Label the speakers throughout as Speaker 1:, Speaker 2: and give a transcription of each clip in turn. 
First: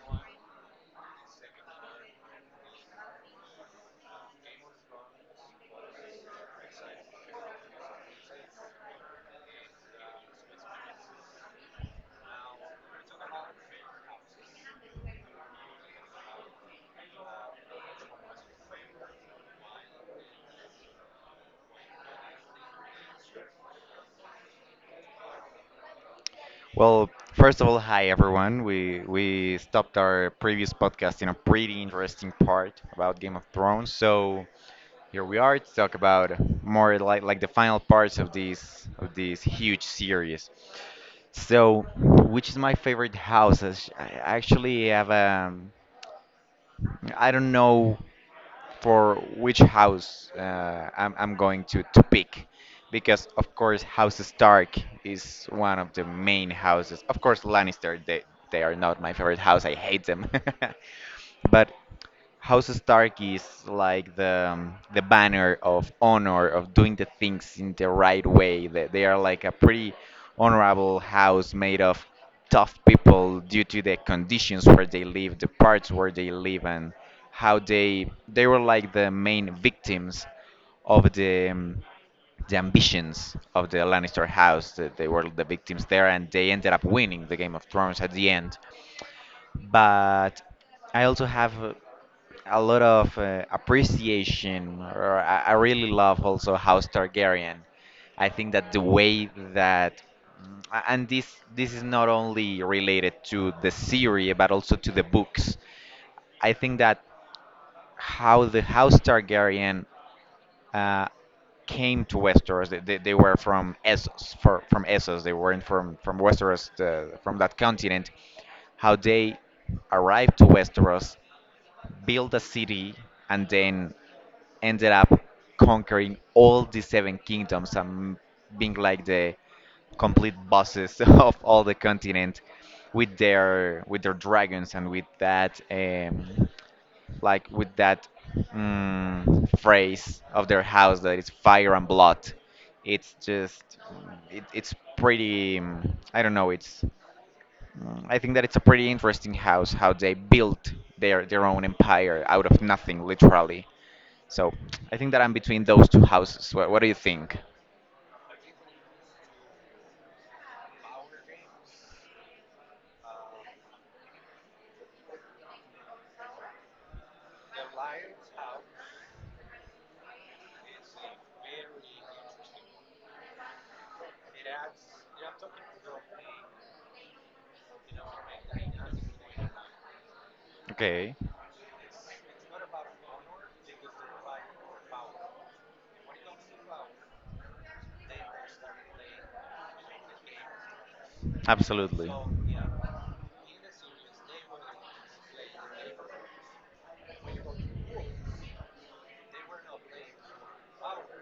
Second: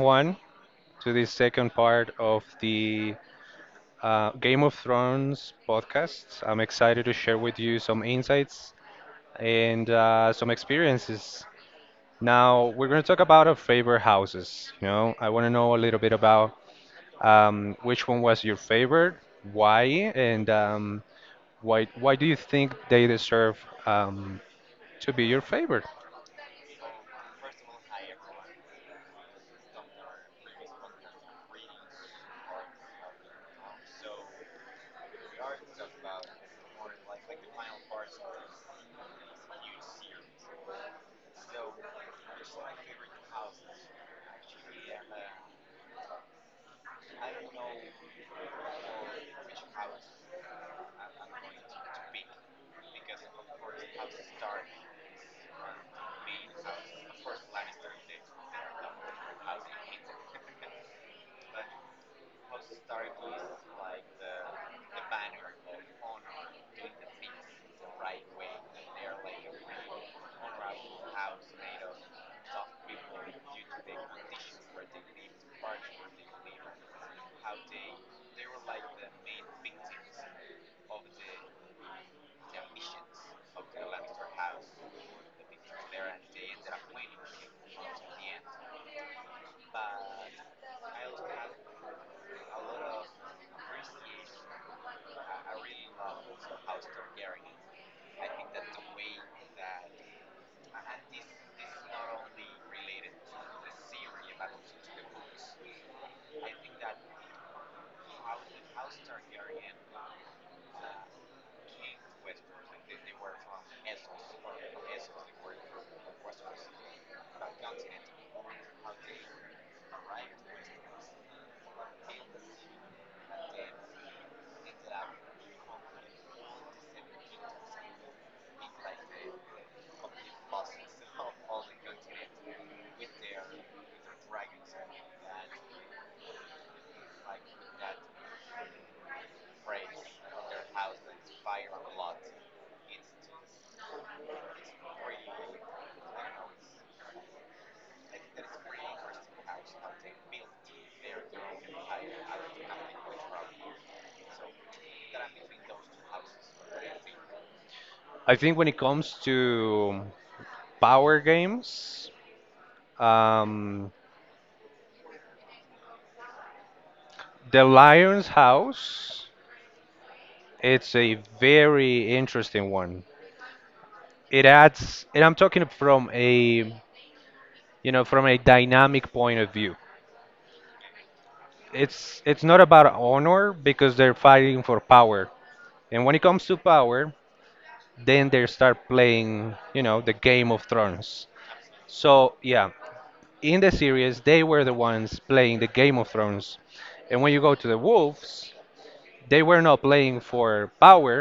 Speaker 1: Juan, to the second part of the Game of Thrones podcast. I'm excited to share with you some insights and some experiences. Now, we're going to talk about our favorite houses. You know, I want to know a little bit about which one was your favorite, why, and why do you think they deserve um, to be your favorite?
Speaker 2: Well, first of all, hi everyone. We stopped our previous podcast in a pretty interesting part about Game of Thrones. So here we are to talk about more like the final parts of this huge series. So, which is my favorite house? I actually have a I don't know for which house I'm going to pick. Because, of course, House Stark is one of the main houses. Of course, Lannister, they are not my favorite house. I hate them. But House Stark is like the the banner of honor of doing the things in the right way. They are like a pretty honorable house made of tough people due to the conditions where they live, the parts where they live, and how they were like the main victims of the ambitions of the Lannister house. That they were the victims there, and they ended up winning the Game of Thrones at the end. But I also have a lot of appreciation. Or I really love also House Targaryen. I think that the way that and this is not only related to the series but also to the books. I think that how the House Targaryen uh, came to Westeros. They were from Essos, from Essos. They weren't from Westeros, from that continent. How they arrived to Westeros, built a city, and then ended up conquering all the seven kingdoms and being like the complete bosses of all the continent with their dragons and with that like with that phrase of their house that is fire and blood. It's just it's pretty I don't know, it's I think that it's a pretty interesting house how they built their own empire out of nothing, literally. So I think that I'm between those two houses. What do you think?
Speaker 1: I think when it comes to power games, Um, the Lion's House, it's a very interesting one. It adds, and I'm talking from a, you know, from a dynamic point of view.
Speaker 2: Okay,
Speaker 1: It's not about honor because they're fighting for power. And when it comes to power, then they start playing, you know, the Game of Thrones.
Speaker 2: absolutely.
Speaker 1: So, yeah, in the series, they were the ones playing the Game of Thrones. And when you go to the wolves, they were not playing for power,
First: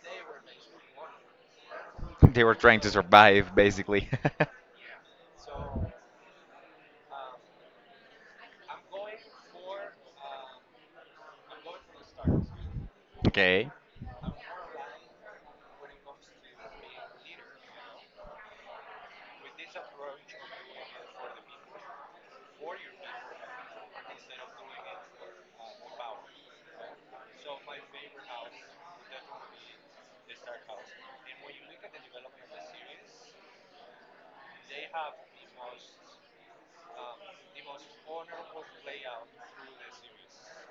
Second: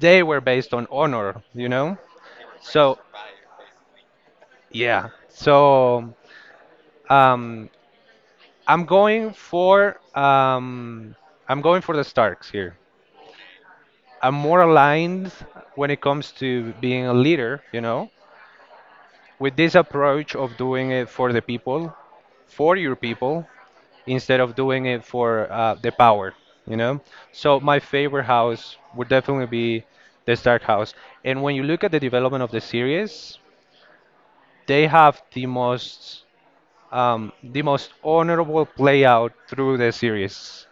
Speaker 1: they were based on honor, you know?
Speaker 2: They were trying to
Speaker 1: So,
Speaker 2: survive, basically.
Speaker 1: yeah. So, um, I'm going for um, I'm going for the Starks here.
Speaker 2: Okay,
Speaker 1: I'm more aligned when it comes to being a leader, you know, with this approach of doing it for the people, for your people, instead of doing it for the power, you know. So my favorite house would definitely be the Stark house. And when you look at the development of the series, they have the most honorable play out through the series.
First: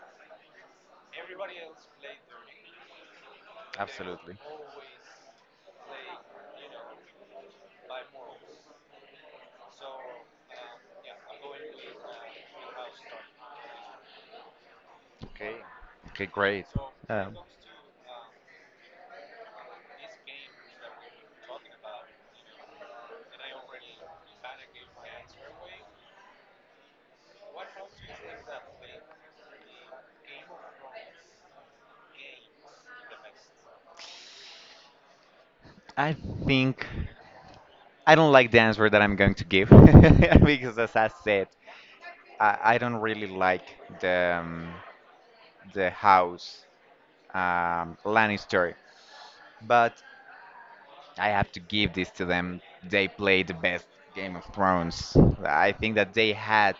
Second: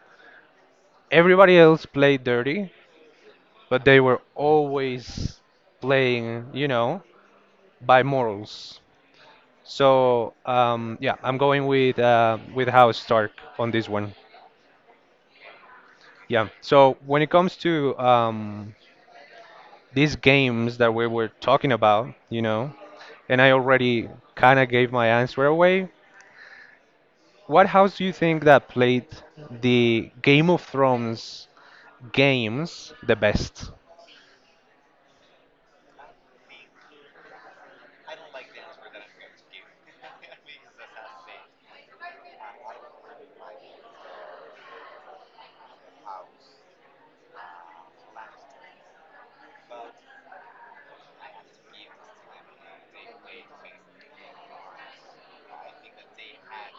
Speaker 1: Everybody else played dirty, but they were
Speaker 2: absolutely.
Speaker 1: always playing, you know, by morals. So yeah, I'm going with House Stark on this one.
Speaker 2: Okay, okay,
Speaker 1: Yeah.
Speaker 2: great.
Speaker 1: So when it
Speaker 2: Um,
Speaker 1: comes to these games that we were talking about, you know, and I already kind of gave my answer away. What house do you think that played the Game of Thrones games the best?
Speaker 2: I think I don't like the answer that I'm going to give because, as I said, I don't really like the um, the house Lannister, but I have to give this to them. They played the best Game of Thrones. I think that they had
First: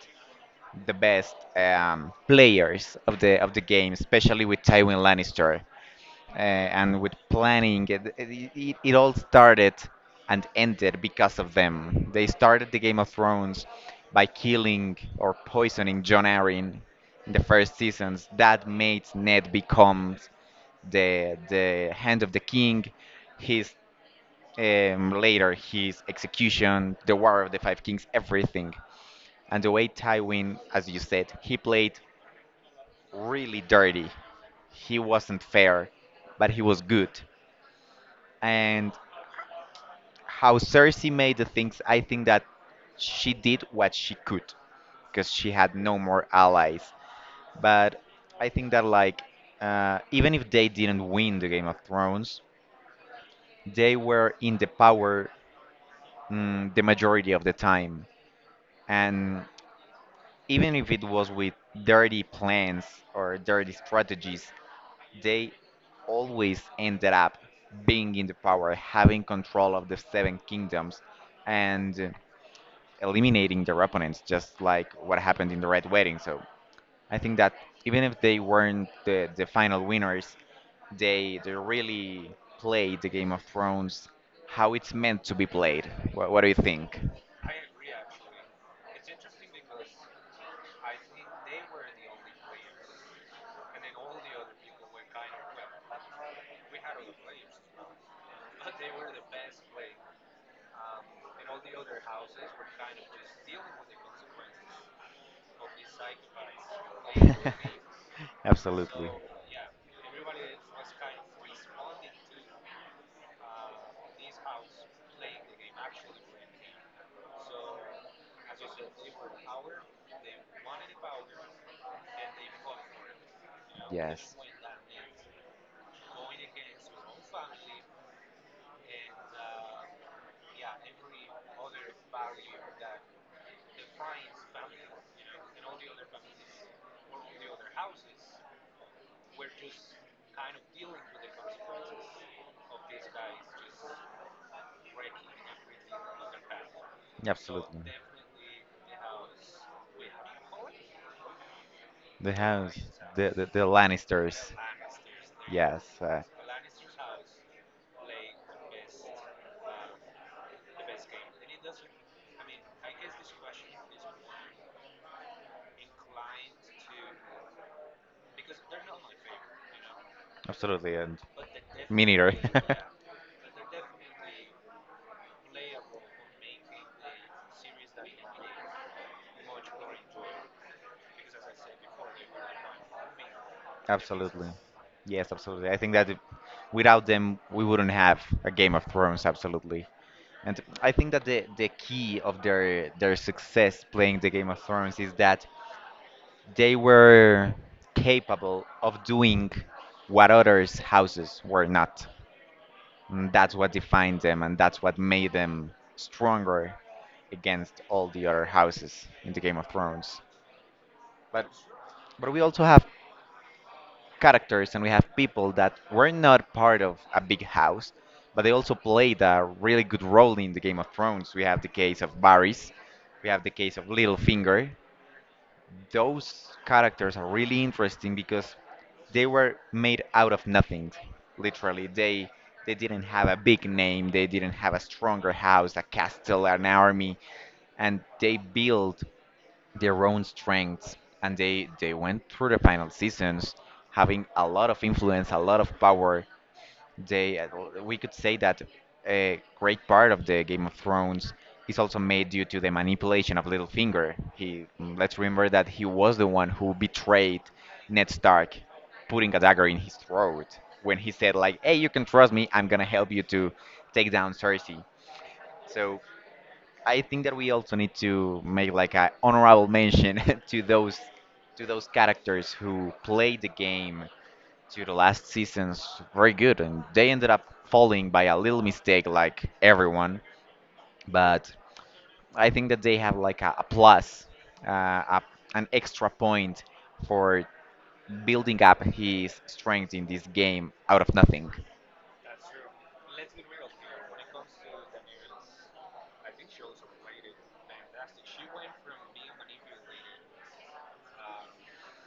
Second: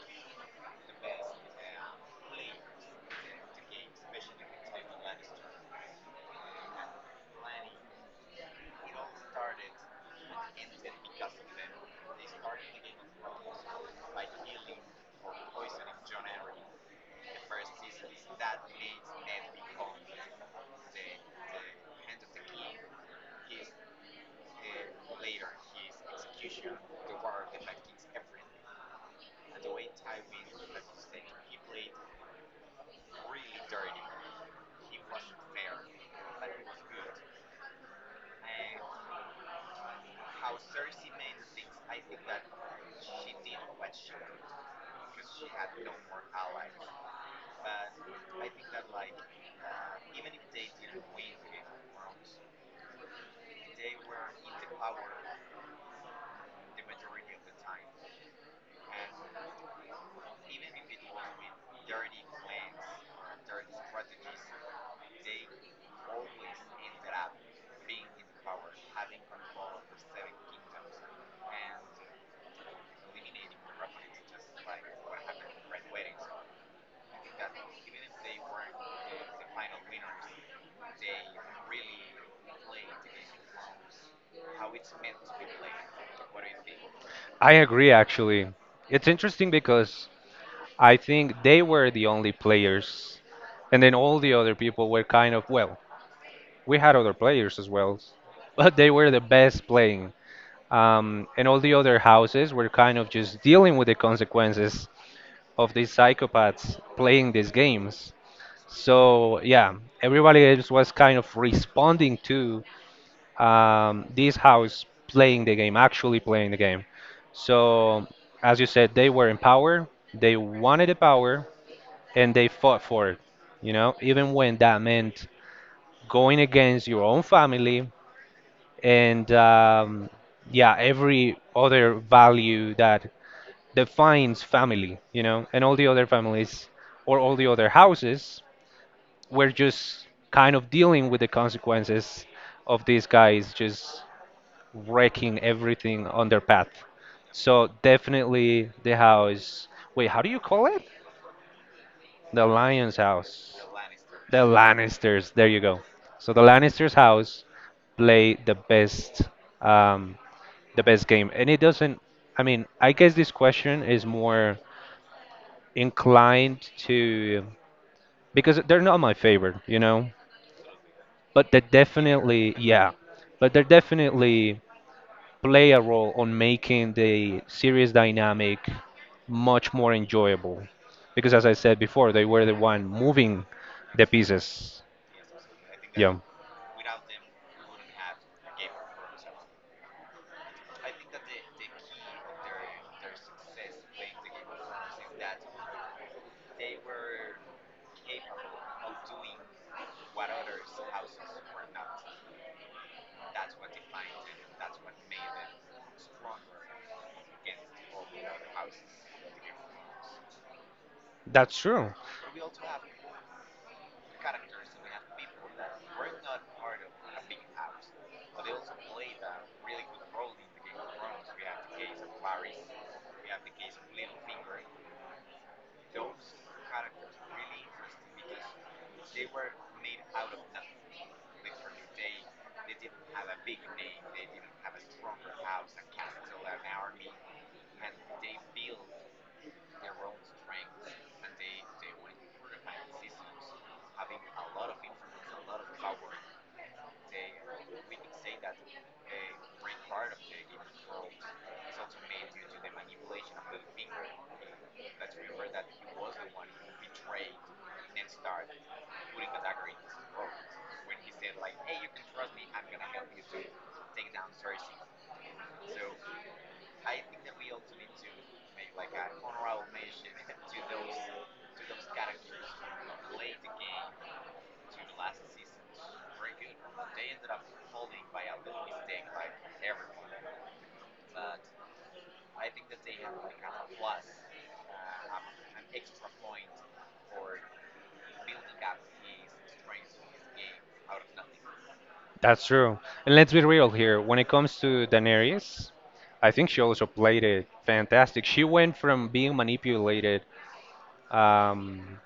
Speaker 2: the best players of the game, especially with Tywin Lannister. And with planning it all started and ended because of them. They started the Game of Thrones by killing or poisoning Jon Arryn in the first seasons, that made Ned become the hand of the king, his later his execution, the war of the five kings, everything. And the way Tywin, as you said, he played really dirty. He wasn't fair, but he was good. And how Cersei made the things, I think that she did what she could because she had no more allies. But I think that, like, even if they didn't win the Game of Thrones, they were in the power the majority of the time. And even if it was with dirty plans or dirty strategies, they always ended up being in the power, having control of the Seven Kingdoms. And eliminating their opponents, just like what happened in the Red Wedding. So I think that even if they weren't the final winners, they really played the Game of Thrones how it's meant to be played. What do you think?
Speaker 1: I agree, actually. It's interesting because I think they were the only players, and then all the other people were kind of, well, we had other players as well, but they were the best playing. And all the other houses were kind of just dealing with the consequences of these psychopaths playing these games. So, yeah, everybody else was kind of responding to this house playing the game, actually playing the game. So, as you said, they were in power, they wanted the power, and they fought for it, you know, even when that meant going against your own family and, yeah, every other value that defines family, you know, and all the other families or all the other houses were just kind of dealing with the consequences of these guys just wrecking everything on their path. So definitely the house. Wait, how do you call it?
Speaker 2: The
Speaker 1: The
Speaker 2: house,
Speaker 1: Lion's
Speaker 2: the
Speaker 1: house. The
Speaker 2: Lannisters.
Speaker 1: Lannisters. There you go.
Speaker 2: Yes,
Speaker 1: So the Lannisters house play um, the best game, and it doesn't. I mean, I guess this question is more inclined to because they're not my favorite, you know.
Speaker 2: absolutely. And
Speaker 1: But they're
Speaker 2: me neither.
Speaker 1: definitely yeah. But they're definitely play a role on making the series dynamic much more enjoyable. Because as I said before, they were the one moving the
Speaker 2: Absolutely.
Speaker 1: pieces.
Speaker 2: Yes, absolutely. I think that
Speaker 1: Yeah,
Speaker 2: if- without them, we wouldn't have a Game of Thrones, absolutely. And I think that the key of their success playing the Game of Thrones is that they were capable of doing what others houses were not. And that's what defined them and that's what made them stronger against all the other houses in the Game of Thrones. But
Speaker 1: that's true.
Speaker 2: but we also have characters and we have people that were not part of a big house, but they also played a really good role in the Game of Thrones. We have the case of Varys, we have the case of Littlefinger. Those characters are really interesting because they were made out of nothing, literally. They didn't have a big name, they didn't have a stronger house, a castle, an army. And they built their own strengths, and they went through the final seasons having a lot of influence, a lot of power. They we could say that a great part of the Game of Thrones is also made due to the manipulation of Littlefinger. He Let's remember that he was the one who betrayed Ned Stark, putting a dagger in his throat when he said like, "Hey, you can trust me. I'm gonna help you to take down Cersei." So I think that we also need to make like an honorable mention to those characters who played the game to the last season's very good, and they ended up falling by a little mistake, like everyone. But I think that they have like a plus, uh, a, an extra point for building up his strength in this game out of nothing.
Speaker 1: that's true. And let's be real here. When it comes to Daenerys, I think she also played it fantastic. She went from being manipulated um,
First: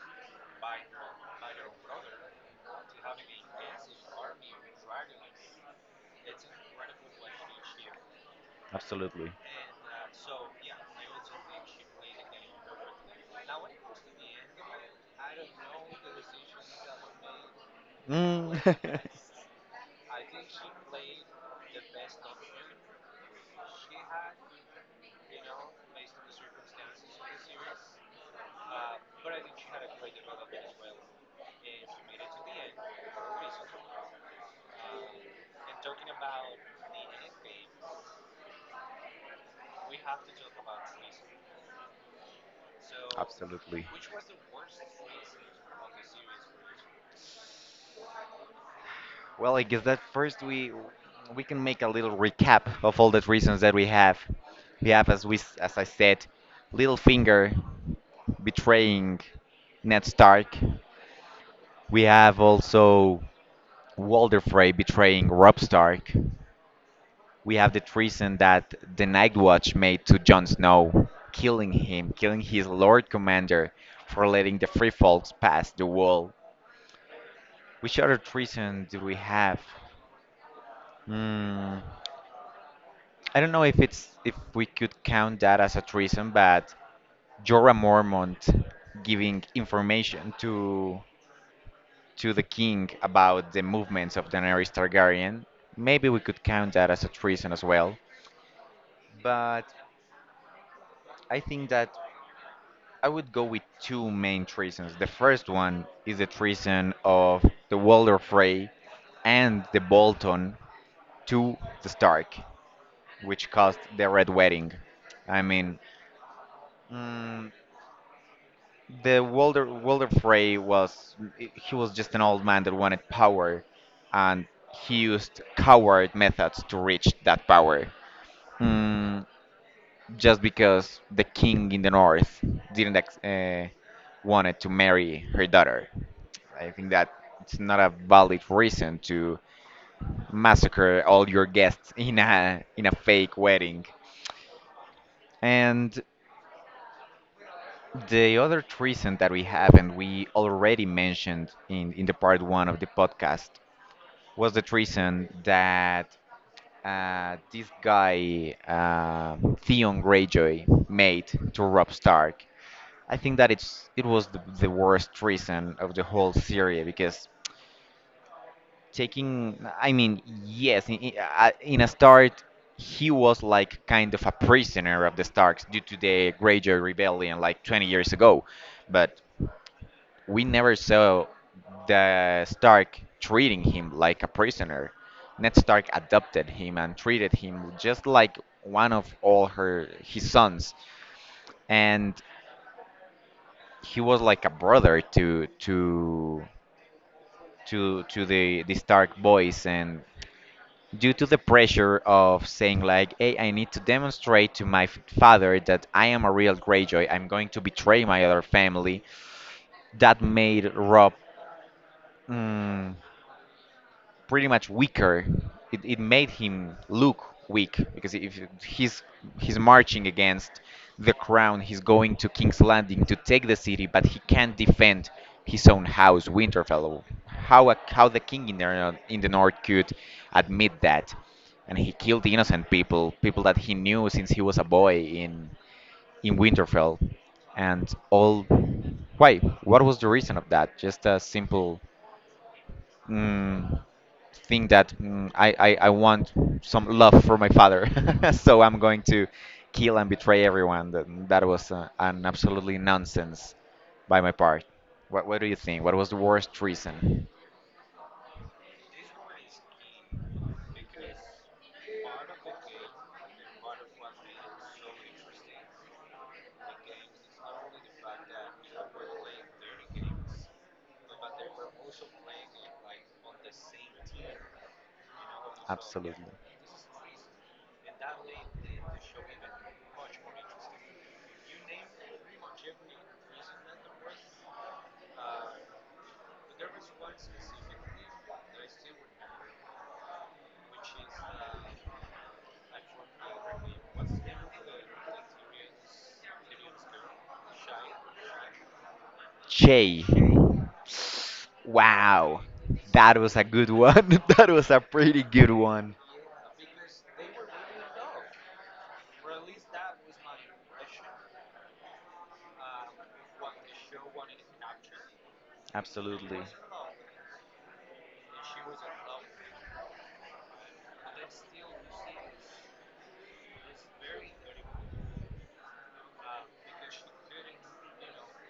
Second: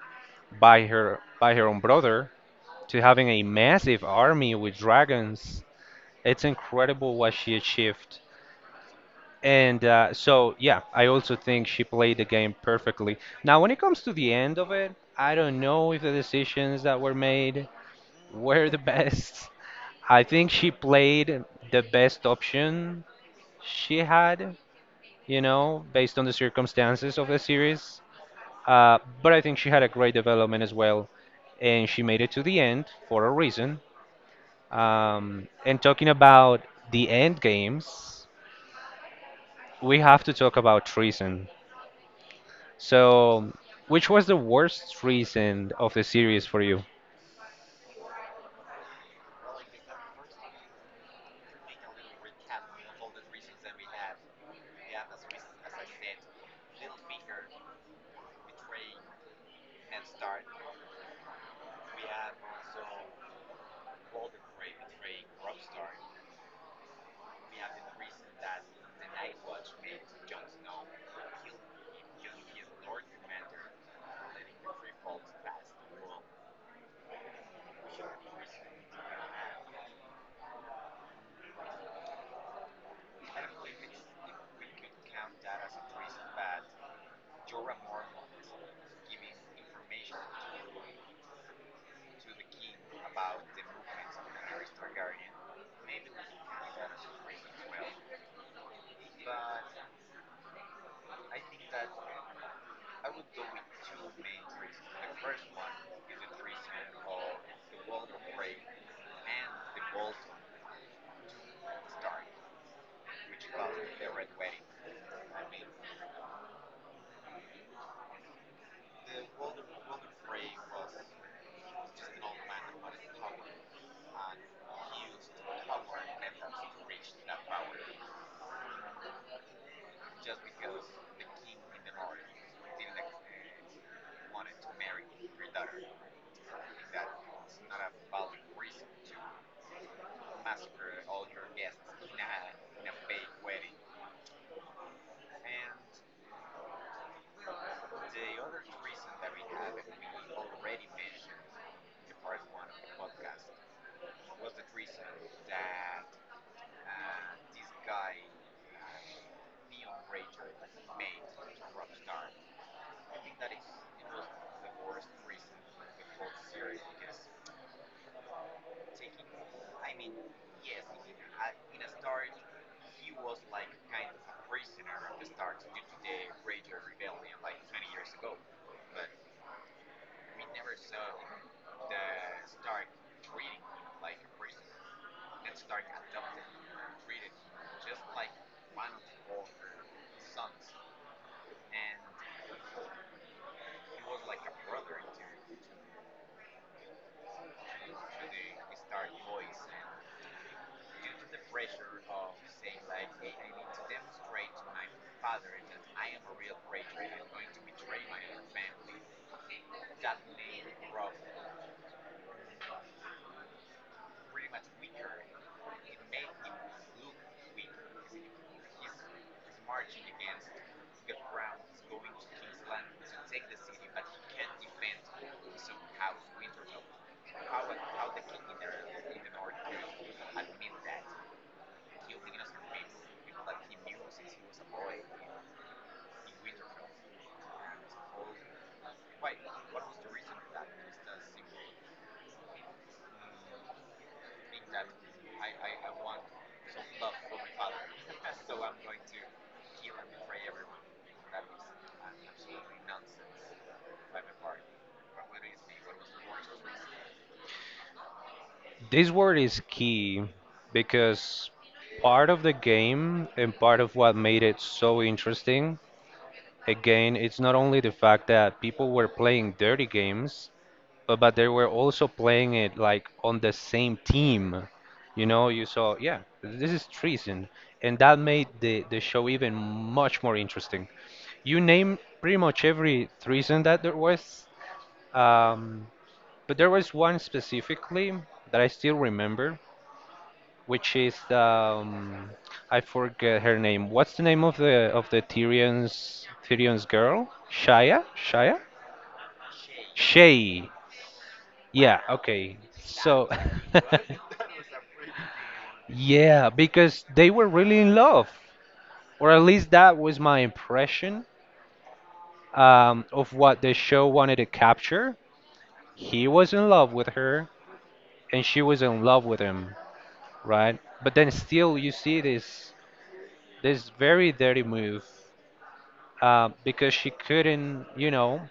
Speaker 1: by her own brother to having a massive army with dragons. It's incredible what she achieved.
Speaker 2: Absolutely.
Speaker 1: And so, yeah, I also think she played the game perfectly. Now, when it comes to the end of it, I don't know if the decisions that were made
Speaker 2: Mm.
Speaker 1: were the best. I think she played the best option she had, you know, based on the circumstances of the series. But I think she had a great development as well, and she made it to the end for a reason. And talking about the end games, we have to talk about Treason. So,
Speaker 2: Absolutely.
Speaker 1: which was the worst reason of the series for you?
Speaker 2: Well, I guess that first we can make a little recap of all the reasons that we have. We have, as I said, Littlefinger betraying Ned Stark. We have also Walder Frey betraying Robb Stark. We have the treason that the Night Watch made to Jon Snow, killing him, killing his Lord Commander for letting the Free Folks pass the wall. Which other treason do we have? Hmm. I don't know if it's if we could count that as a treason, but you're a Mormon giving information to the king about the movements of Daenerys Targaryen. Maybe we could count that as a treason as well. But I think that I would go with two main treasons. The first one is the treason of the Walder Frey and the Bolton to the Stark, which caused the Red Wedding. I mean, mm, the Walder Frey was, he was just an old man that wanted power, and he used coward methods to reach that power. Mm, just because the king in the north didn't ex- wanted to marry her daughter, I think that it's not a valid reason to massacre all your guests in a fake wedding. And the other treason that we have, and we already mentioned in the part one of the podcast, was the treason that this guy, Theon Greyjoy, made to Rob Stark. I think that it was the worst treason of the whole series because taking, I mean, yes, in a start, he was like kind of a prisoner of the Starks due to the Greyjoy rebellion like 20 years ago, but we never saw the Stark treating him like a prisoner. Ned Stark adopted him and treated him just like one of all her his sons, and he was like a brother to the Stark boys. And due to the pressure of saying like, "Hey, I need to demonstrate to my father that I am a real Greyjoy. I'm going to betray my other family," that made Rob mm, pretty much weaker. It made him look weak because if he's he's marching against the crown, he's going to King's Landing to take the city, but he can't defend his own house, Winterfell. How a, how the king in in the north could admit that? And he killed innocent people, people that he knew since he was a boy in Winterfell, and all. Why? What was the reason of that? Just a simple mm, think that I want some love for my father. So I'm going to kill and betray everyone. That was an absolutely nonsense by my part. What do you think? What was the worst reason?
Speaker 1: This word is key because part of the game and part of what made it so interesting, again, it's not only the fact that people were playing dirty games, but they were also playing it like on the same team. You know, you saw, yeah,
Speaker 2: Absolutely.
Speaker 1: this is treason. And that made the show even much more interesting. You name pretty much every treason that there was. Um, But there was one specifically that I still remember, which is the I forget her name. What's the name of the Tyrion's girl? Shia?
Speaker 2: Jay.
Speaker 1: Shay. Yeah,
Speaker 2: Wow.
Speaker 1: okay.
Speaker 2: That
Speaker 1: So
Speaker 2: was a good one. That was a pretty good one.
Speaker 1: yeah, because they were really in love. Or at least that was my impression of what the show wanted to capture. He
Speaker 2: Absolutely.
Speaker 1: was in love with her and she was in love with him, right? But then still you see this very dirty move because she couldn't, you know,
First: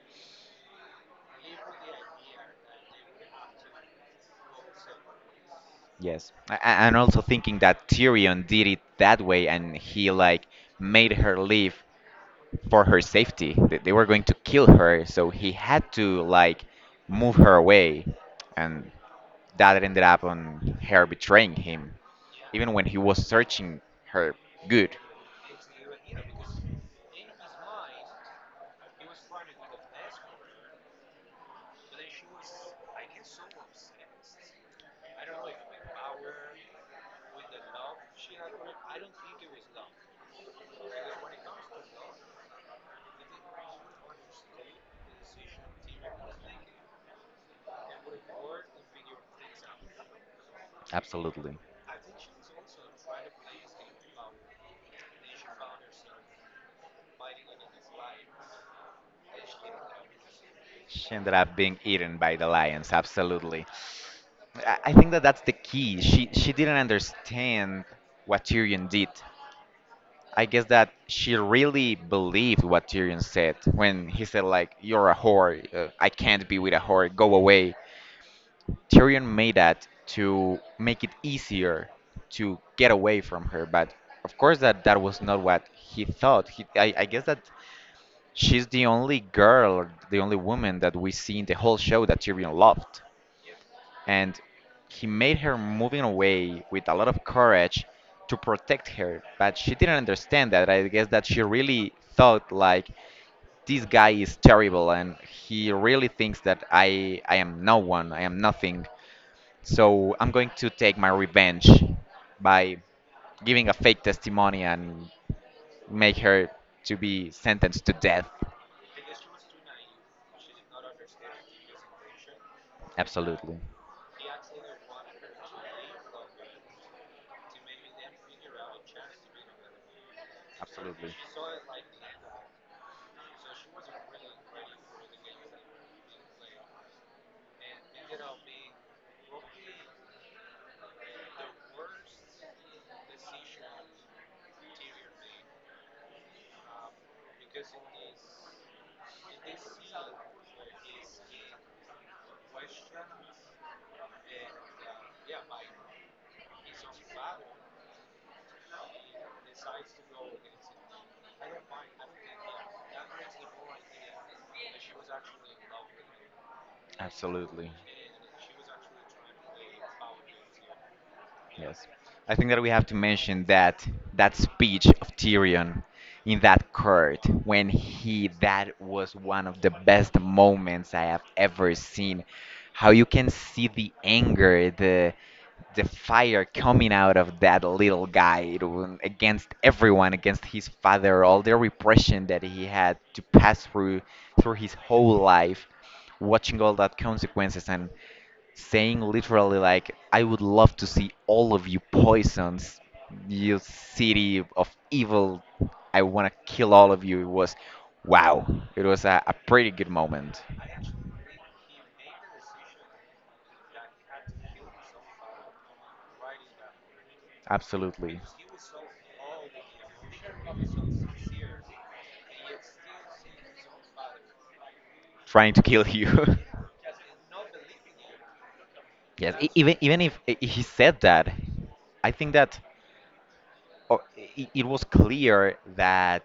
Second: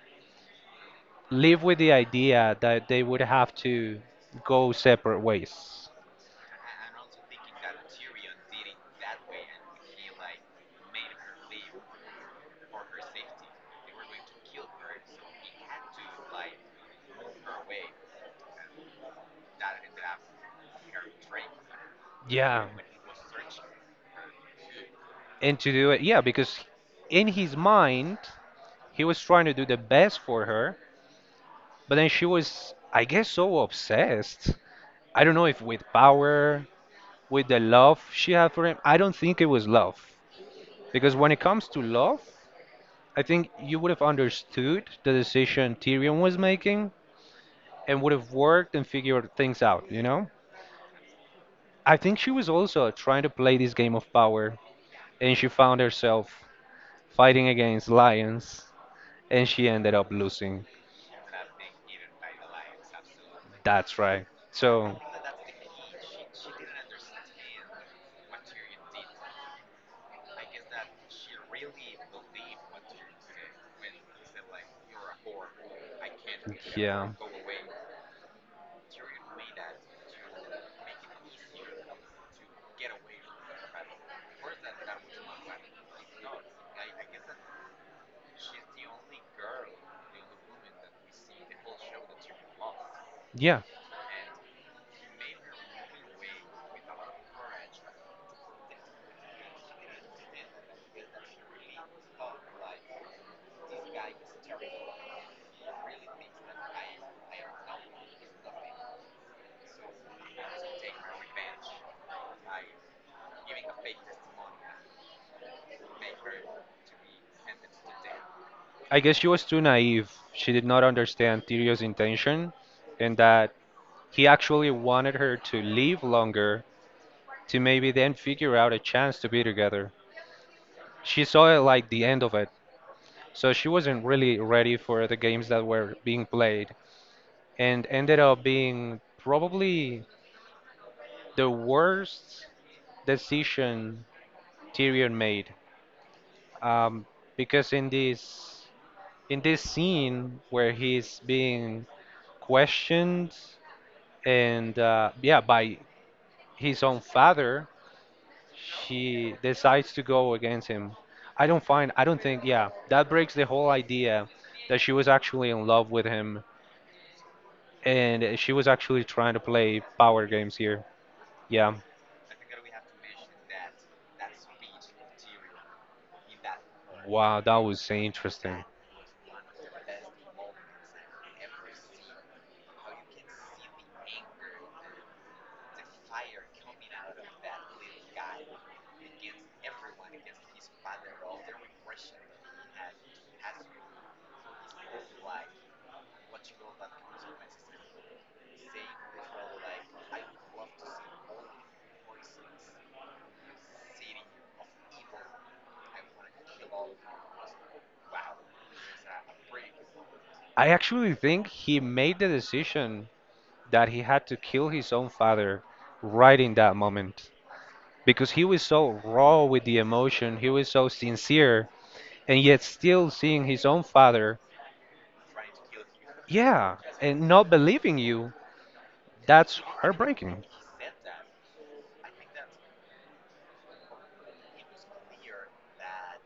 Speaker 1: live with the idea that they would have to go separate ways.
Speaker 2: Yes, I- and also thinking that Tyrion did it that way, and he like made her leave for her safety. They were going to kill her, so he had to like move her away, and that ended up on her betraying him,
Speaker 1: Yeah.
Speaker 2: even when he was searching her good.
Speaker 1: And to do it, yeah, because in his mind, he was trying to do the best for her, but then she was, I guess, so obsessed. I don't know if with power, with the love she had for him. I don't think it was love. Because when it comes to love, I think you would have understood the decision Tyrion was making and would have worked and figured things out, you know?
Speaker 2: Absolutely.
Speaker 1: I think she was also trying to play this game of power, and she found herself fighting against lions, and she ended up losing.
Speaker 2: She ended up being eaten by the lions. Absolutely.
Speaker 1: That's right.
Speaker 2: I
Speaker 1: So,
Speaker 2: think that that's the key. She didn't understand what Tyrion did. I guess that she really believed what Tyrion said when he said like, "You're a whore, I can't be with a
Speaker 1: yeah.
Speaker 2: whore, go away." Tyrion made that to make it easier to get away from her, but of course that was not what he thought. I guess that she's the only girl, the only woman that we see in the whole show that Tyrion loved,
Speaker 1: Yeah,
Speaker 2: and he made her moving away with a lot of courage to protect her, but she didn't understand that. I guess that she really thought like, this guy is terrible and he really thinks that I am no one, I am nothing, so I'm going to take my revenge by giving a fake testimony and make her to be sentenced to death.
Speaker 1: I guess she was too naive. She did not understand Tyrion's intention and that
Speaker 2: Absolutely.
Speaker 1: he actually wanted her to live longer to maybe then figure out a chance to be together.
Speaker 2: Absolutely.
Speaker 1: She saw it like the end of it, so she wasn't really ready for the games that were being played and ended up being probably the worst decision Tyrion made. Um, because in this scene where he's being questioned and yeah by his own father, she decides to go against him. I don't think yeah that breaks the whole idea that she was actually in love with him
Speaker 2: Absolutely.
Speaker 1: and she was actually trying to play power games here. Yeah.
Speaker 2: Yes. I think that we have to mention that that speech of Tyrion in that court
Speaker 1: Wow, that
Speaker 2: when
Speaker 1: was
Speaker 2: he,
Speaker 1: interesting.
Speaker 2: that was one of the best moments I have ever seen. How you can see the anger, the fire coming out of that little guy, against everyone, against his father, all the repression that he had to pass through through his whole life, watching all that consequences and saying literally like, I would love to see all of you poisons, you city of evil. I want to kill all of you. It was wow. It was a pretty good moment.
Speaker 1: I actually think he made the decision that he had to kill his own father right in that moment
Speaker 2: Absolutely.
Speaker 1: because he was so raw with the emotion, he was so sincere, and yet still seeing his own father,
Speaker 2: Trying to kill you.
Speaker 1: yeah, and not believing you,
Speaker 2: Yes,
Speaker 1: that's
Speaker 2: even if I-
Speaker 1: heartbreaking.
Speaker 2: he said that, I think that, oh, it was clear that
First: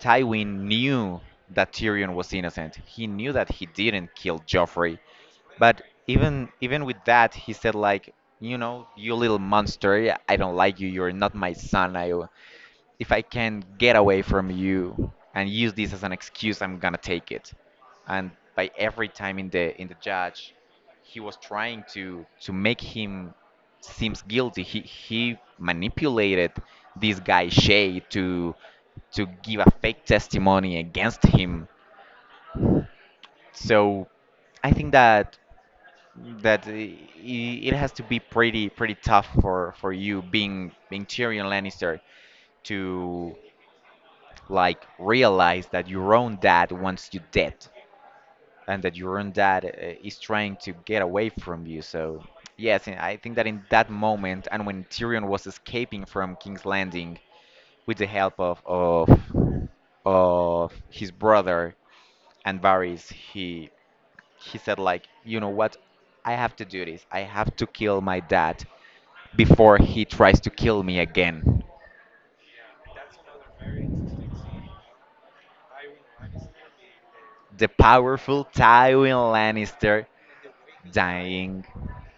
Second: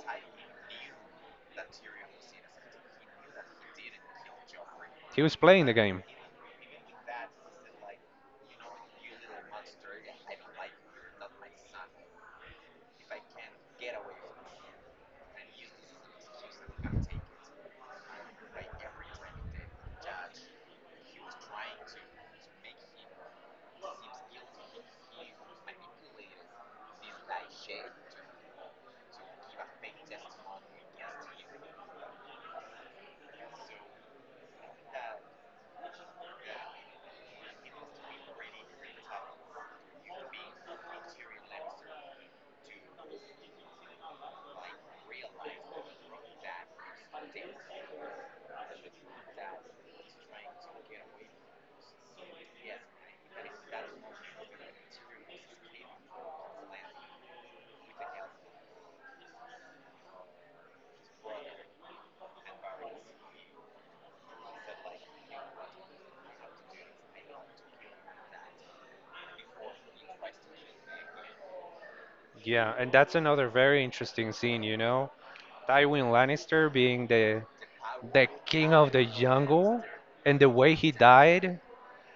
Speaker 2: Tywin knew that Tyrion was innocent. He knew that he didn't kill Joffrey.
Speaker 1: He was playing the
Speaker 2: But
Speaker 1: game.
Speaker 2: even with that, he said like, you know, you little monster, I don't like you. You're not my son. I If I can get away from you and use this as an excuse, I'm gonna take it. And by every time in the judge, he was trying to make him seems guilty. He manipulated this guy Shay to give a fake testimony against him. So I think that that i- i- it has to be pretty tough for you being being Tyrion Lannister to like realize that your own dad wants you dead, and that your own dad is trying to get away from you. So, yes, and I think that in that moment, and when Tyrion was escaping from King's Landing with the help of of his brother and Varys, he said like, you know what, I have to do this. I have to kill my dad before he tries to kill me again.
Speaker 1: Yeah, and that's another very interesting scene, you know? Tywin Lannister being the
Speaker 2: The
Speaker 1: the
Speaker 2: powerful
Speaker 1: king of the
Speaker 2: Tywin
Speaker 1: jungle
Speaker 2: Lannister
Speaker 1: and the way he died,
Speaker 2: dying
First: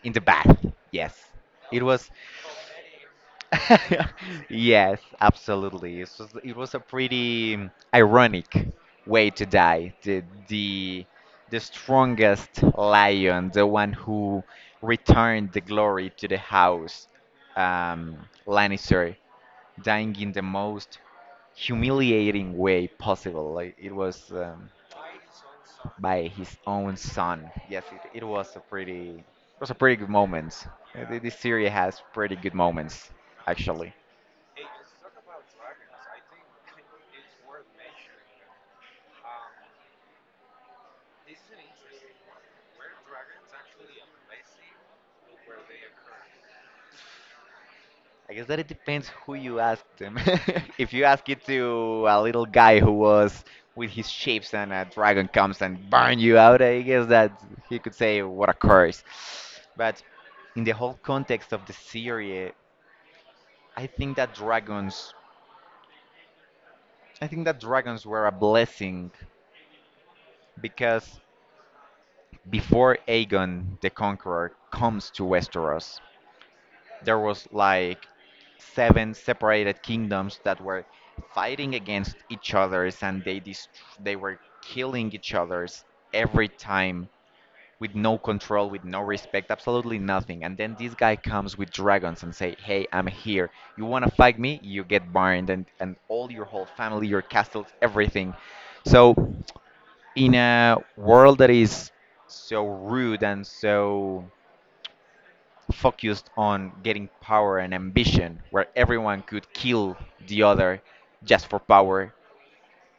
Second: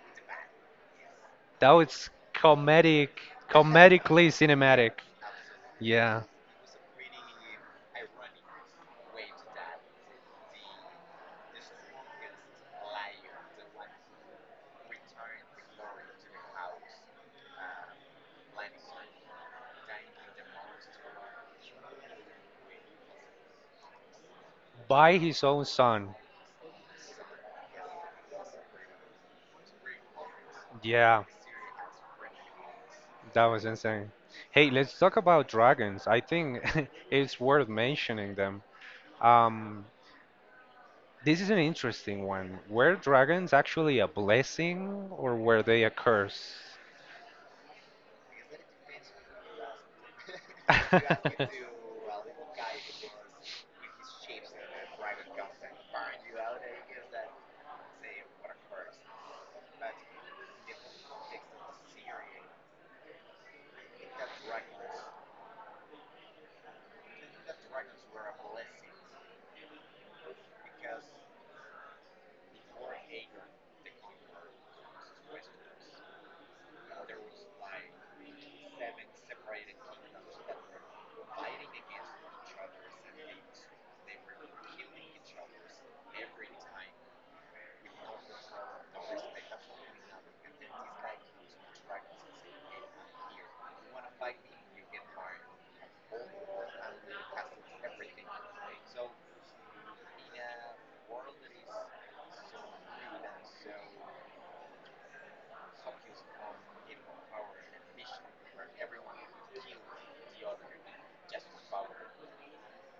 Speaker 2: in the bath. Yes,
Speaker 1: that
Speaker 2: it
Speaker 1: was
Speaker 2: was.
Speaker 1: comedic, comedically cinematic,
Speaker 2: Yes, absolutely. It
Speaker 1: yeah,
Speaker 2: was. It was a pretty ironic way to die. The the strongest lion, the one who returned the glory to the house, um, Lannister, dying in the most humiliating way possible. Like, it was.
Speaker 1: by his own son.
Speaker 2: By his own son. Yes, it was a pretty, it was a pretty good moment.
Speaker 1: Yeah,
Speaker 2: This series has pretty good moments,
Speaker 1: that was
Speaker 2: actually.
Speaker 1: insane. Hey, let's talk about dragons. I think it's worth mentioning them. um this is an interesting one. Were dragons actually a blessing or were they a curse?
Speaker 2: I guess that it depends who you ask them. If you ask it to a little guy who was with his shapes and a dragon comes and burn you out, I guess that he could say what a curse. But in the whole context of the series, I think that dragons, I think that dragons were a blessing because before Aegon the Conqueror comes to Westeros, there was like seven separated kingdoms that were fighting against each other's, and they they were killing each other's every time with no control, with no respect, absolutely nothing. And then this guy comes with dragons and say, "Hey, I'm here. You want to fight me? You get burned and all your whole family, your castles, everything." So in a world that is so rude and so focused on getting power and ambition, where everyone could kill the other just for power,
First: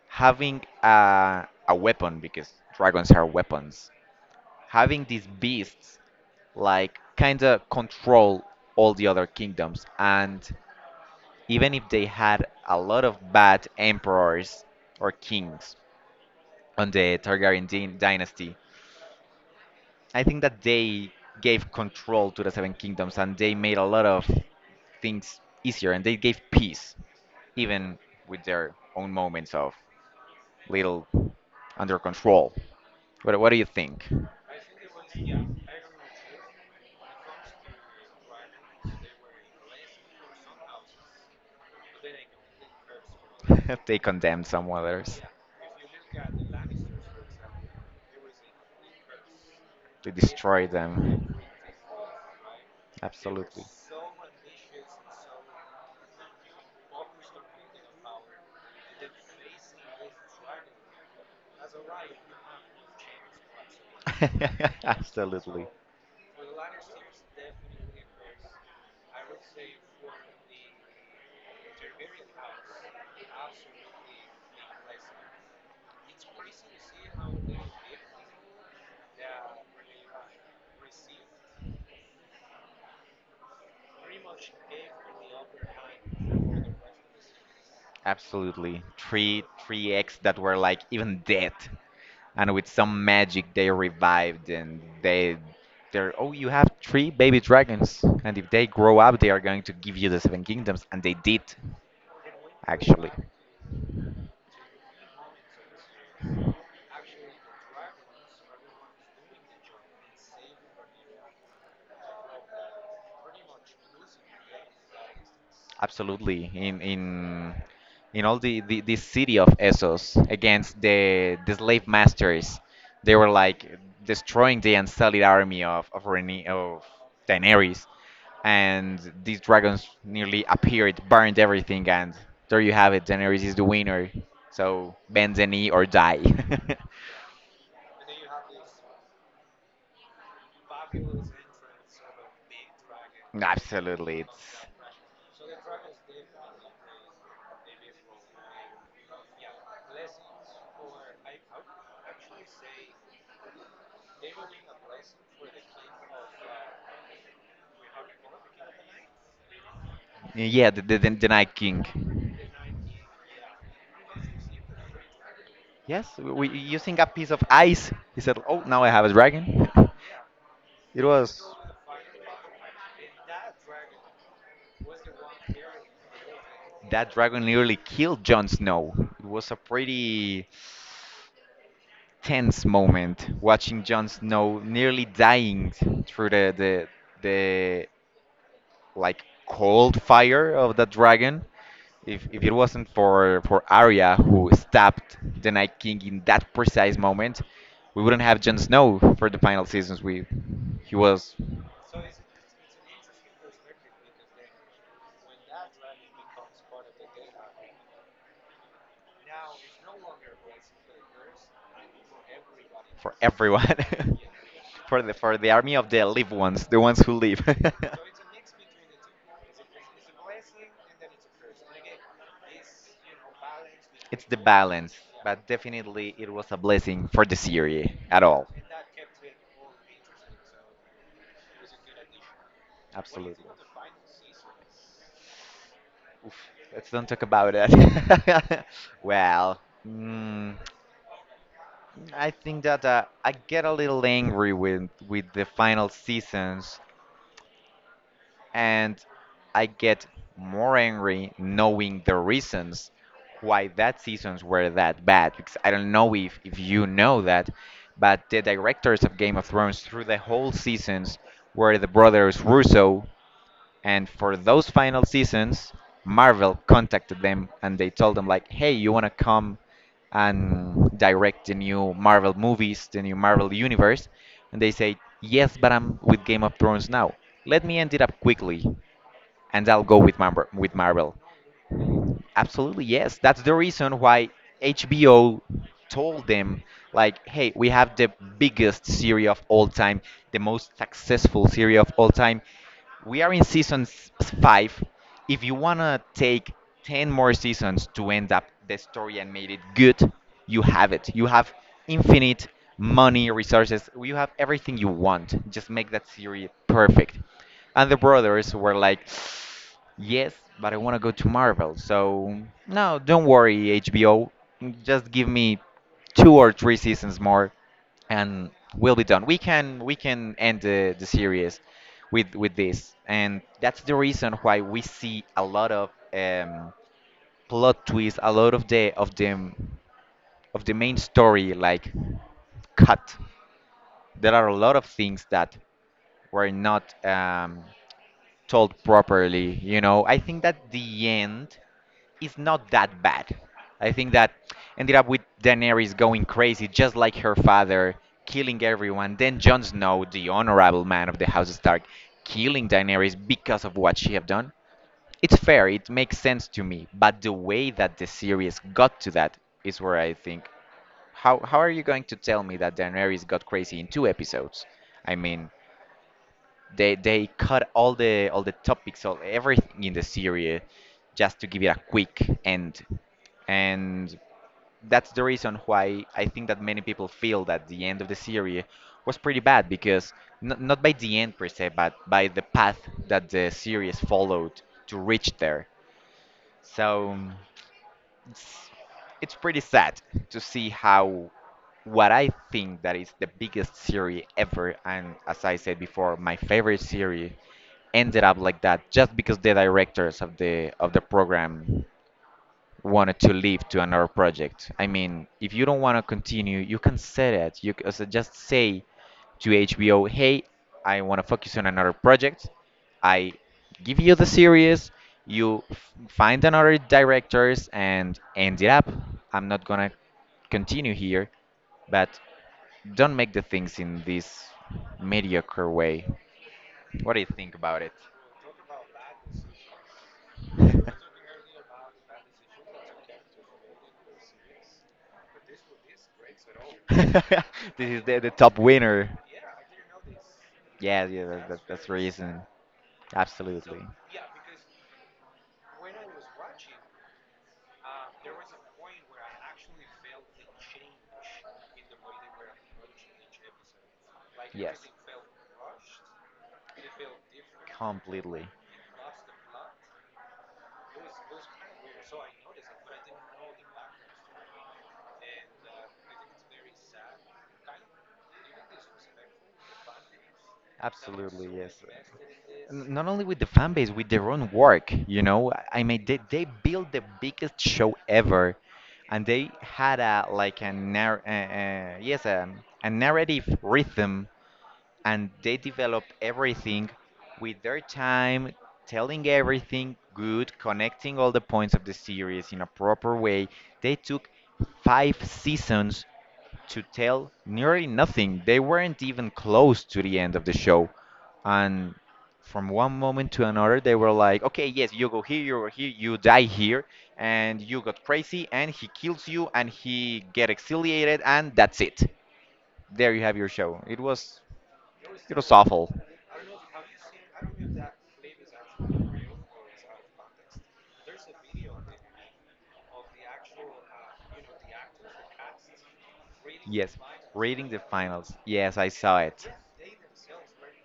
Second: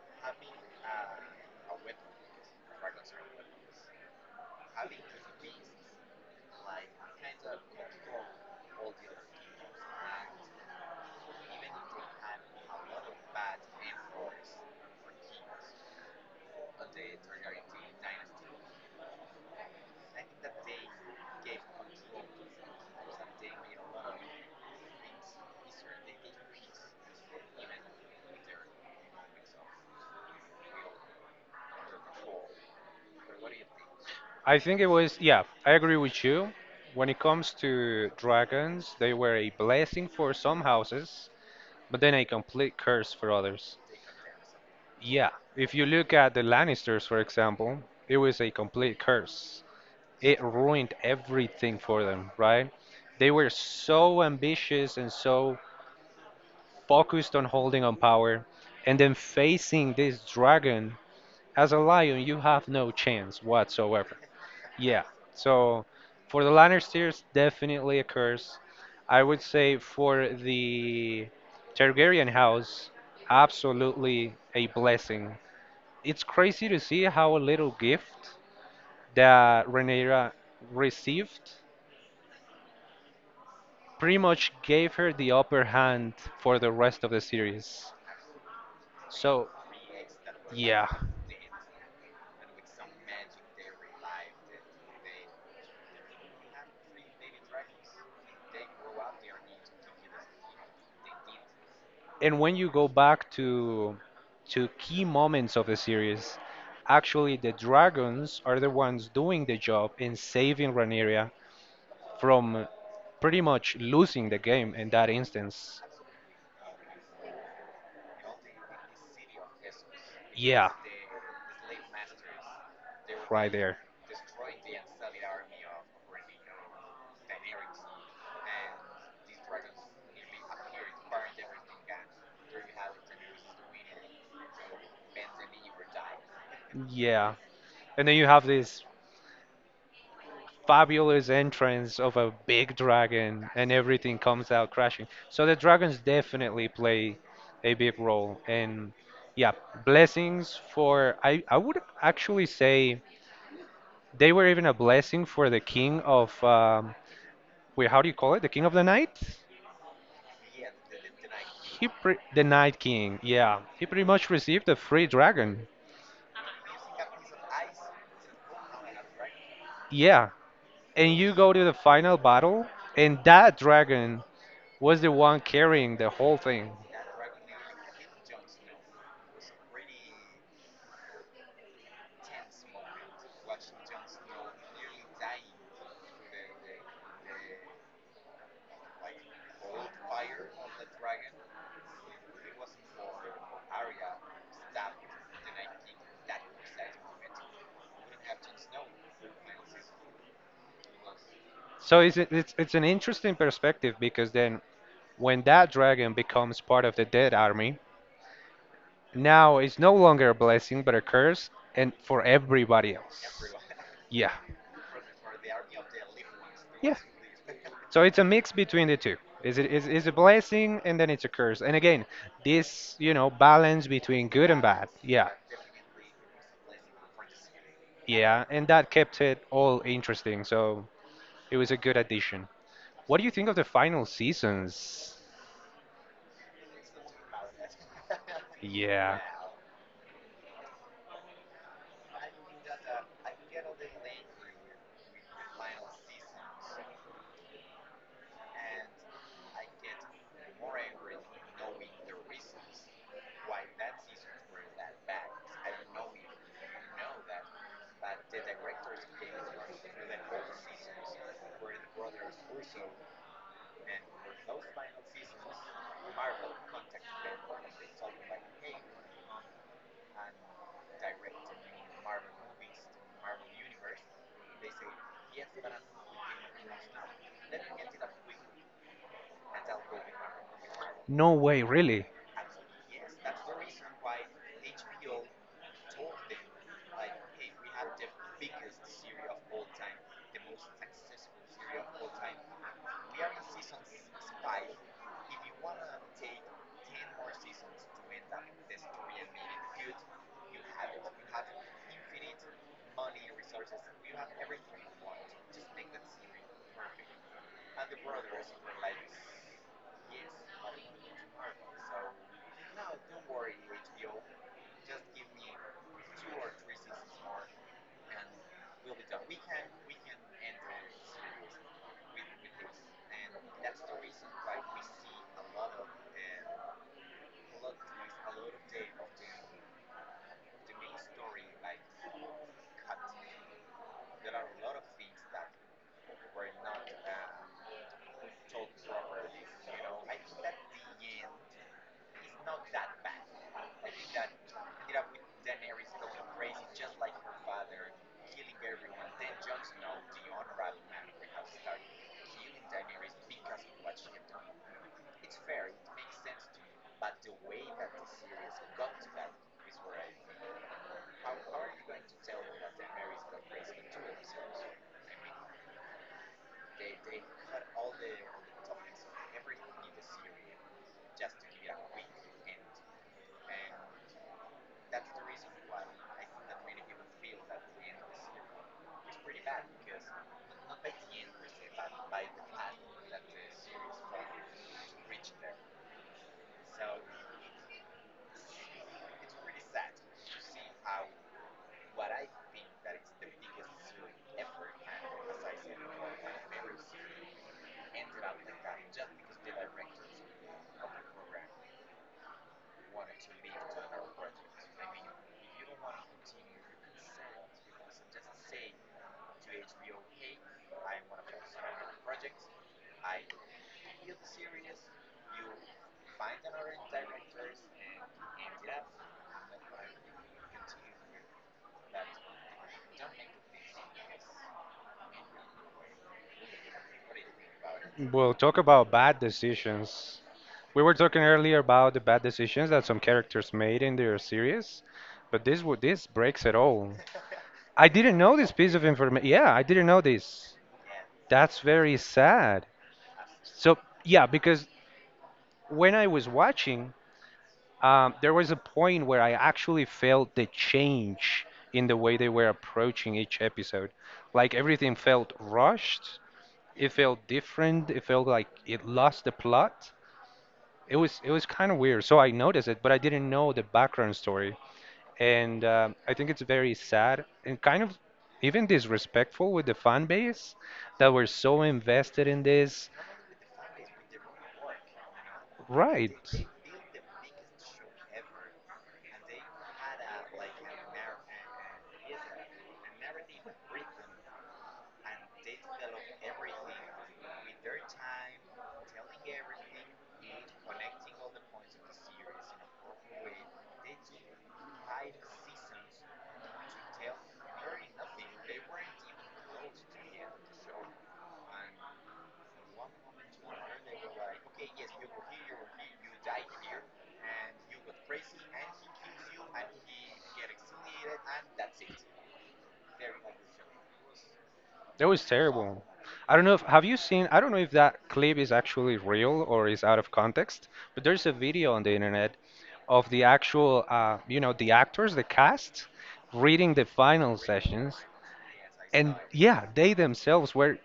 Speaker 2: having a weapon, because dragons are weapons, having these beasts like kind of control all the other kingdoms. And even if they had a lot of bad emperors or kings on the Targaryen dynasty, I think that they gave control to the Seven Kingdoms and they made a lot of things easier and they gave peace, even with their own moments of little under control. What do you think?
Speaker 1: I think it was, yeah, I agree with you. When it comes to dragons, they were a blessing for some houses, but then a complete curse for others.
Speaker 2: They condemned some others,
Speaker 1: Yeah, if you look at the Lannisters, for example, it was a complete curse.
Speaker 2: they
Speaker 1: It
Speaker 2: destroyed
Speaker 1: ruined
Speaker 2: them.
Speaker 1: everything for them, right? They were
Speaker 2: Absolutely.
Speaker 1: so ambitious and so focused on holding on power, and then facing this dragon as a lion, you have no chance whatsoever. Yeah.
Speaker 2: Absolutely,
Speaker 1: So for the Lannisters, definitely a curse. I would say for the Targaryen house, absolutely a blessing. It's crazy to see how a little gift that Rhaenyra received pretty much gave her the upper hand for the rest of the series.
Speaker 2: absolutely. Three
Speaker 1: So,
Speaker 2: three eggs that were like
Speaker 1: yeah.
Speaker 2: even dead, and with some magic they revived and they they're, oh, you have three baby dragons, and if they grow up they are going to give you the seven kingdoms, and they did
Speaker 1: And when you go
Speaker 2: actually.
Speaker 1: back to key moments of the series, actually the dragons are the ones doing the job in saving Rhaenyra from pretty much losing the game in that instance.
Speaker 2: Absolutely, in all the city of Essos
Speaker 1: Yeah,
Speaker 2: against the slave masters, they were
Speaker 1: right
Speaker 2: like
Speaker 1: there.
Speaker 2: destroying the unsullied army Rhaeny- of Daenerys, and these dragons nearly appeared, burned everything, and there you have it. Daenerys is the winner. So bend the knee or die.
Speaker 1: Yeah, and then you have this fabulous entrance of a big dragon and everything
Speaker 2: Absolutely,
Speaker 1: comes out crashing. So the dragons
Speaker 2: it's
Speaker 1: definitely play a big role. And yeah, blessings for, I would actually say they were even a blessing for the king of, wait, how do you call it? The king of the night?
Speaker 2: Yeah, the Night King.
Speaker 1: The Night King, yeah. He pretty much received a free dragon.
Speaker 2: Yes, using a piece of ice. He said, "Oh, now I have a dragon."
Speaker 1: Yeah. And you go to the final battle, and that dragon was the one carrying the whole thing.
Speaker 2: That dragon nearly killed Jon Snow. It was a pretty tense moment watching Jon Snow nearly dying through the like cold fire of the dragon, if it wasn't for Arya who stabbed the Night King in that precise moment, we wouldn't have Jon Snow for the final seasons. We he was
Speaker 1: So it's an interesting perspective because then when that dragon becomes part of the dead army, now it's no longer a blessing but a curse, and for everybody
Speaker 2: for
Speaker 1: else.
Speaker 2: everyone,
Speaker 1: Yeah,
Speaker 2: for the army of the live ones, the
Speaker 1: yeah.
Speaker 2: ones who live.
Speaker 1: So it's a mix between the two. Is it is a blessing and then it's a curse. And again, this you know balance
Speaker 2: It's
Speaker 1: between
Speaker 2: the
Speaker 1: good and bad.
Speaker 2: balance,
Speaker 1: Yeah,
Speaker 2: but definitely it was a blessing for the series at all.
Speaker 1: yeah. And that kept it all interesting. So it was a good addition. What do you
Speaker 2: Absolutely.
Speaker 1: think of the final seasons?
Speaker 2: Oof, let's don't talk about it.
Speaker 1: Yeah.
Speaker 2: Well, mm, I think that I get a little angry with the final seasons, and I get more angry knowing the reasons why that seasons were that bad, because I don't know if you know that, but the directors of Game of Thrones through the whole seasons were the brothers Russo, and for those final seasons, Marvel contacted them and they told them like, "Hey, you want to come and direct the new Marvel movies, the new Marvel universe?" And they say, "Yes, but I'm with Game of Thrones now. Let me end it up quickly." And I'll go with with Marvel.
Speaker 1: No way, really.
Speaker 2: Absolutely, yes. That's the reason why HBO told them like, "Hey, we have the biggest series of all time, the most successful series of all time. We are in 5. If you want to take 10 more seasons to end up the story and made it good, you have it. You have infinite money, resources. You have everything you want. Just make that series perfect." And the brothers were like, Yes, but I want to go to Marvel. So, no, don't worry, HBO. Just give me two or three seasons more, and we'll be done. We can end the series with this. And that's the reason why we see a lot of plot twists, a lot of the of the of the main story like cut. There are a lot of things that were not told properly. You know, I think that the end is not that bad. I think that ended up with Daenerys going crazy, just like her father, killing everyone. Then Jon Snow, the honorable man of the House Stark, killing Daenerys because of what she have done. It's fair, it makes sense to me, but the way that the series got to that is where I think, how are you going to tell me that Daenerys got crazy in 2 episodes? I mean, they cut all the topics, all everything in the series just to give it a quick end, and that's the reason why I think that many people feel that the end of the series was pretty bad because not by the end per se but by the path that the series followed to reach there. So it's it's pretty sad to see how what I think that is the biggest series ever, and as I said before, my favorite series ended up like that just because the directors of the program wanted to leave to another project. I mean, if you don't want to continue, you can say that. So just say to HBO, "Hey, I want to focus on another project. I give you the series. Find another directors and end it up. I'm not gonna continue here, but don't make the things in this mediocre way. What do you think about it?
Speaker 1: Well, talk about bad decisions. We were talking earlier about the bad decisions that some characters made in their series, but this breaks it all.
Speaker 2: This
Speaker 1: I
Speaker 2: is
Speaker 1: didn't
Speaker 2: the
Speaker 1: know this
Speaker 2: top
Speaker 1: piece of
Speaker 2: winner.
Speaker 1: information. Yeah, I didn't know this.
Speaker 2: Yeah, yeah,
Speaker 1: That's
Speaker 2: that's the
Speaker 1: very
Speaker 2: reason.
Speaker 1: sad. So
Speaker 2: Absolutely.
Speaker 1: yeah, because when I was watching, there was a point where I actually felt the change in the way they were approaching each episode. Like
Speaker 2: Yes.
Speaker 1: everything felt rushed. It felt different. It felt
Speaker 2: Completely.
Speaker 1: like it lost the plot. It was kind of weird. So I noticed it, but I didn't know the background story, and I think it's very sad and kind of even disrespectful with the fan base that were
Speaker 2: Absolutely,
Speaker 1: so
Speaker 2: yes.
Speaker 1: invested in this.
Speaker 2: N- Not only with the fan base, with their own work, you know. I mean,
Speaker 1: Right.
Speaker 2: they built the biggest show ever, and they had a like a yes, a narrative rhythm, and they develop everything with their time, telling everything good, connecting all the points of the series in a proper way. They took 5 seasons to tell nearly nothing. They weren't even close to the end of the show. And from one moment to another, they were like, okay, yes, you go here, you go here, you die here, and you got crazy, and he kills you, and he get exiliated, and that's it. There you have your show.
Speaker 1: That was
Speaker 2: It was
Speaker 1: terrible.
Speaker 2: awful.
Speaker 1: I don't know if have you seen, I don't know if that clip is actually real or is out of context, but there's a video on the internet of the actual, you know, the actors, the cast, reading the
Speaker 2: Yes,
Speaker 1: final
Speaker 2: reading the
Speaker 1: sessions.
Speaker 2: finals. Yes, I
Speaker 1: And
Speaker 2: saw it.
Speaker 1: yeah, they themselves were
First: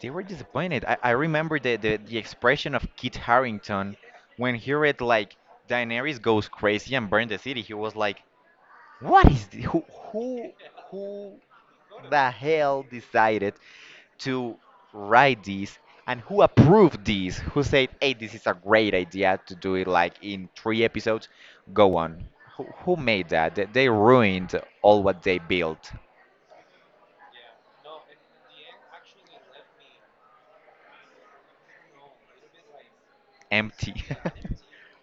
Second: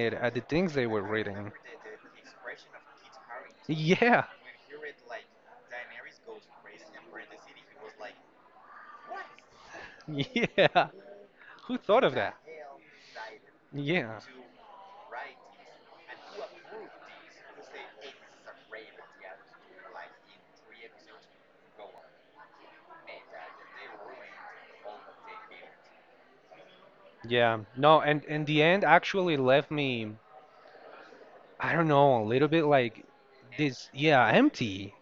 Speaker 2: They were
Speaker 1: at the things
Speaker 2: disappointed.
Speaker 1: they
Speaker 2: I,
Speaker 1: were
Speaker 2: I
Speaker 1: reading.
Speaker 2: remember the expression of Kit Harrington
Speaker 1: Yeah,
Speaker 2: when he read like, Daenerys goes crazy and burned the city. He was like, "What is who who
Speaker 1: yeah.
Speaker 2: who
Speaker 1: Who thought of
Speaker 2: the
Speaker 1: that?
Speaker 2: hell decided
Speaker 1: Yeah.
Speaker 2: to write this, and who approved this, who said, hey, this is a great idea to do it like in 3 episodes, go on, who made that they ruined all what they built,
Speaker 1: Yeah. No, and in the end actually left me I don't know, a little bit like this,
Speaker 2: empty.
Speaker 1: yeah, empty.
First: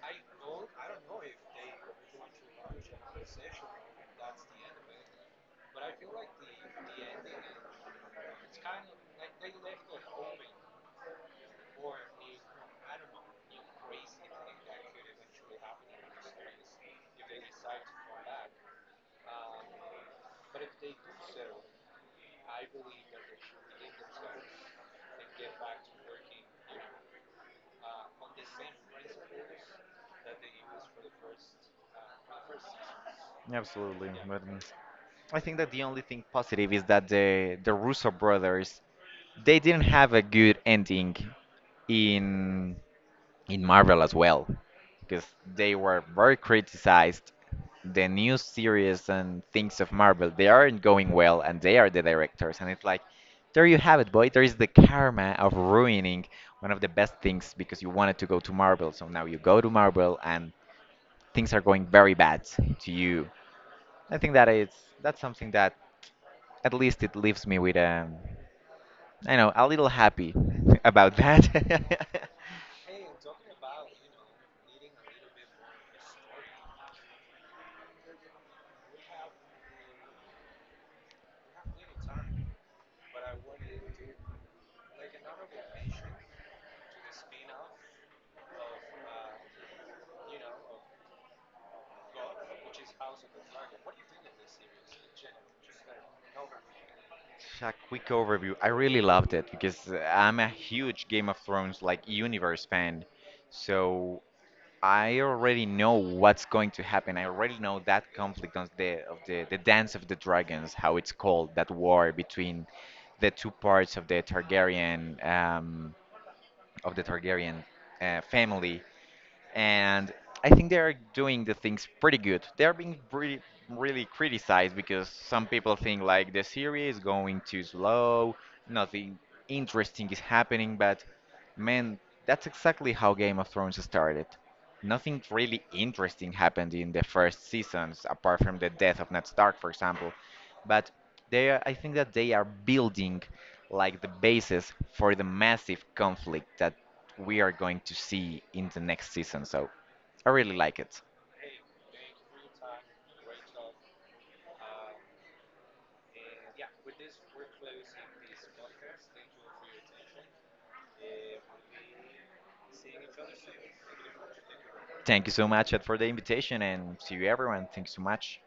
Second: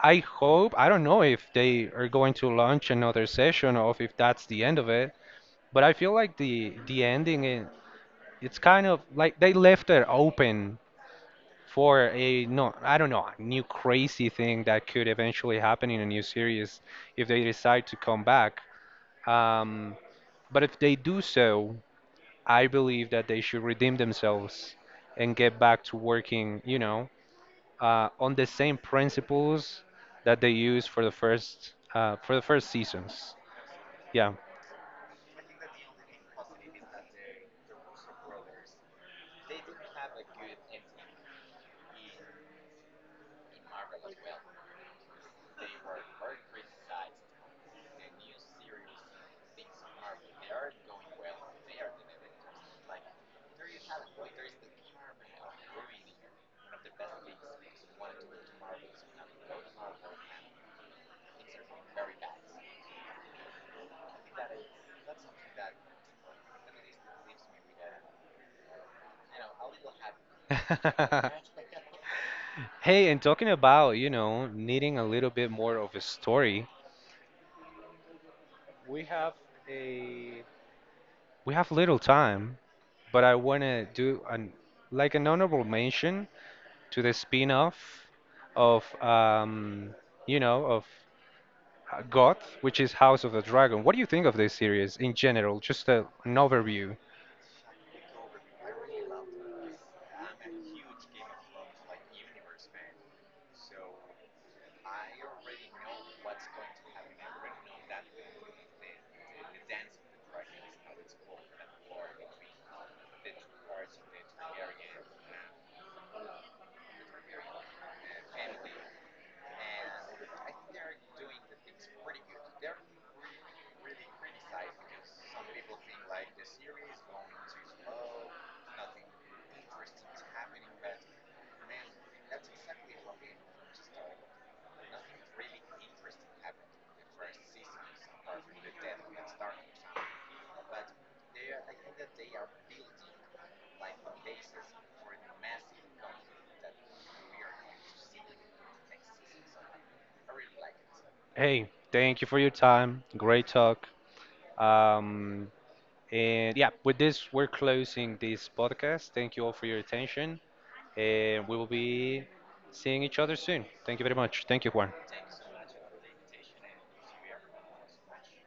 Speaker 1: I hope, I don't know if they are going to launch another session or if that's the end of it, but I feel like the ending is it's kind of like they left it open for a no, I don't know, new crazy thing that could eventually happen in a new series if they decide to come back. Um, but if they do so, I believe that they should redeem themselves and get back to working, you know, on the same principles that they use for the first seasons.
Speaker 2: Absolutely.
Speaker 1: Yeah.
Speaker 2: But I think that the only thing positive is that the Russo brothers, they didn't have a good ending in Marvel as well, because they were very criticized. The new series and things of Marvel, they aren't going well, and they are the directors. And it's like, there you have it, boy. There is the karma of ruining one of the best things because you wanted to go to Marvel. So now you go to Marvel, and things are going very bad to you. I think that it's, that's something that at least it leaves me with I know, a little happy about that.
Speaker 1: Hey, and talking about you know needing a little bit more of a story, we have a we have little time, but I want to do an like an honorable mention to the spin-off of you know of Goth, which is House of the Dragon. What do you think of this series in general? Just a, an overview.
Speaker 2: A quick overview. I really loved it because I'm a huge Game of Thrones like universe fan. So I already know what's going to happen. I already know that conflict on the Dance of the Dragons, how it's called, that war between the two parts of the Targaryen family, and I think they are doing the things pretty good. They are being pretty really criticized because some people think like the series is going too slow, nothing interesting is happening, but man, that's exactly how Game of Thrones started. Nothing really interesting happened in the first seasons apart from the death of Ned Stark, for example. But they are, I think that they are building like the basis for the massive conflict that we are going to see in the next season. So I really like it.
Speaker 1: Hey, thank you for your time. Great talk. Um, and yeah, with this, we're closing this podcast. Thank you all for your attention. And we will be seeing each other soon. Thank you very much. Thank you, Juan.
Speaker 2: Thank you so much, Ed, for the invitation, and see you everyone. Thank you so much.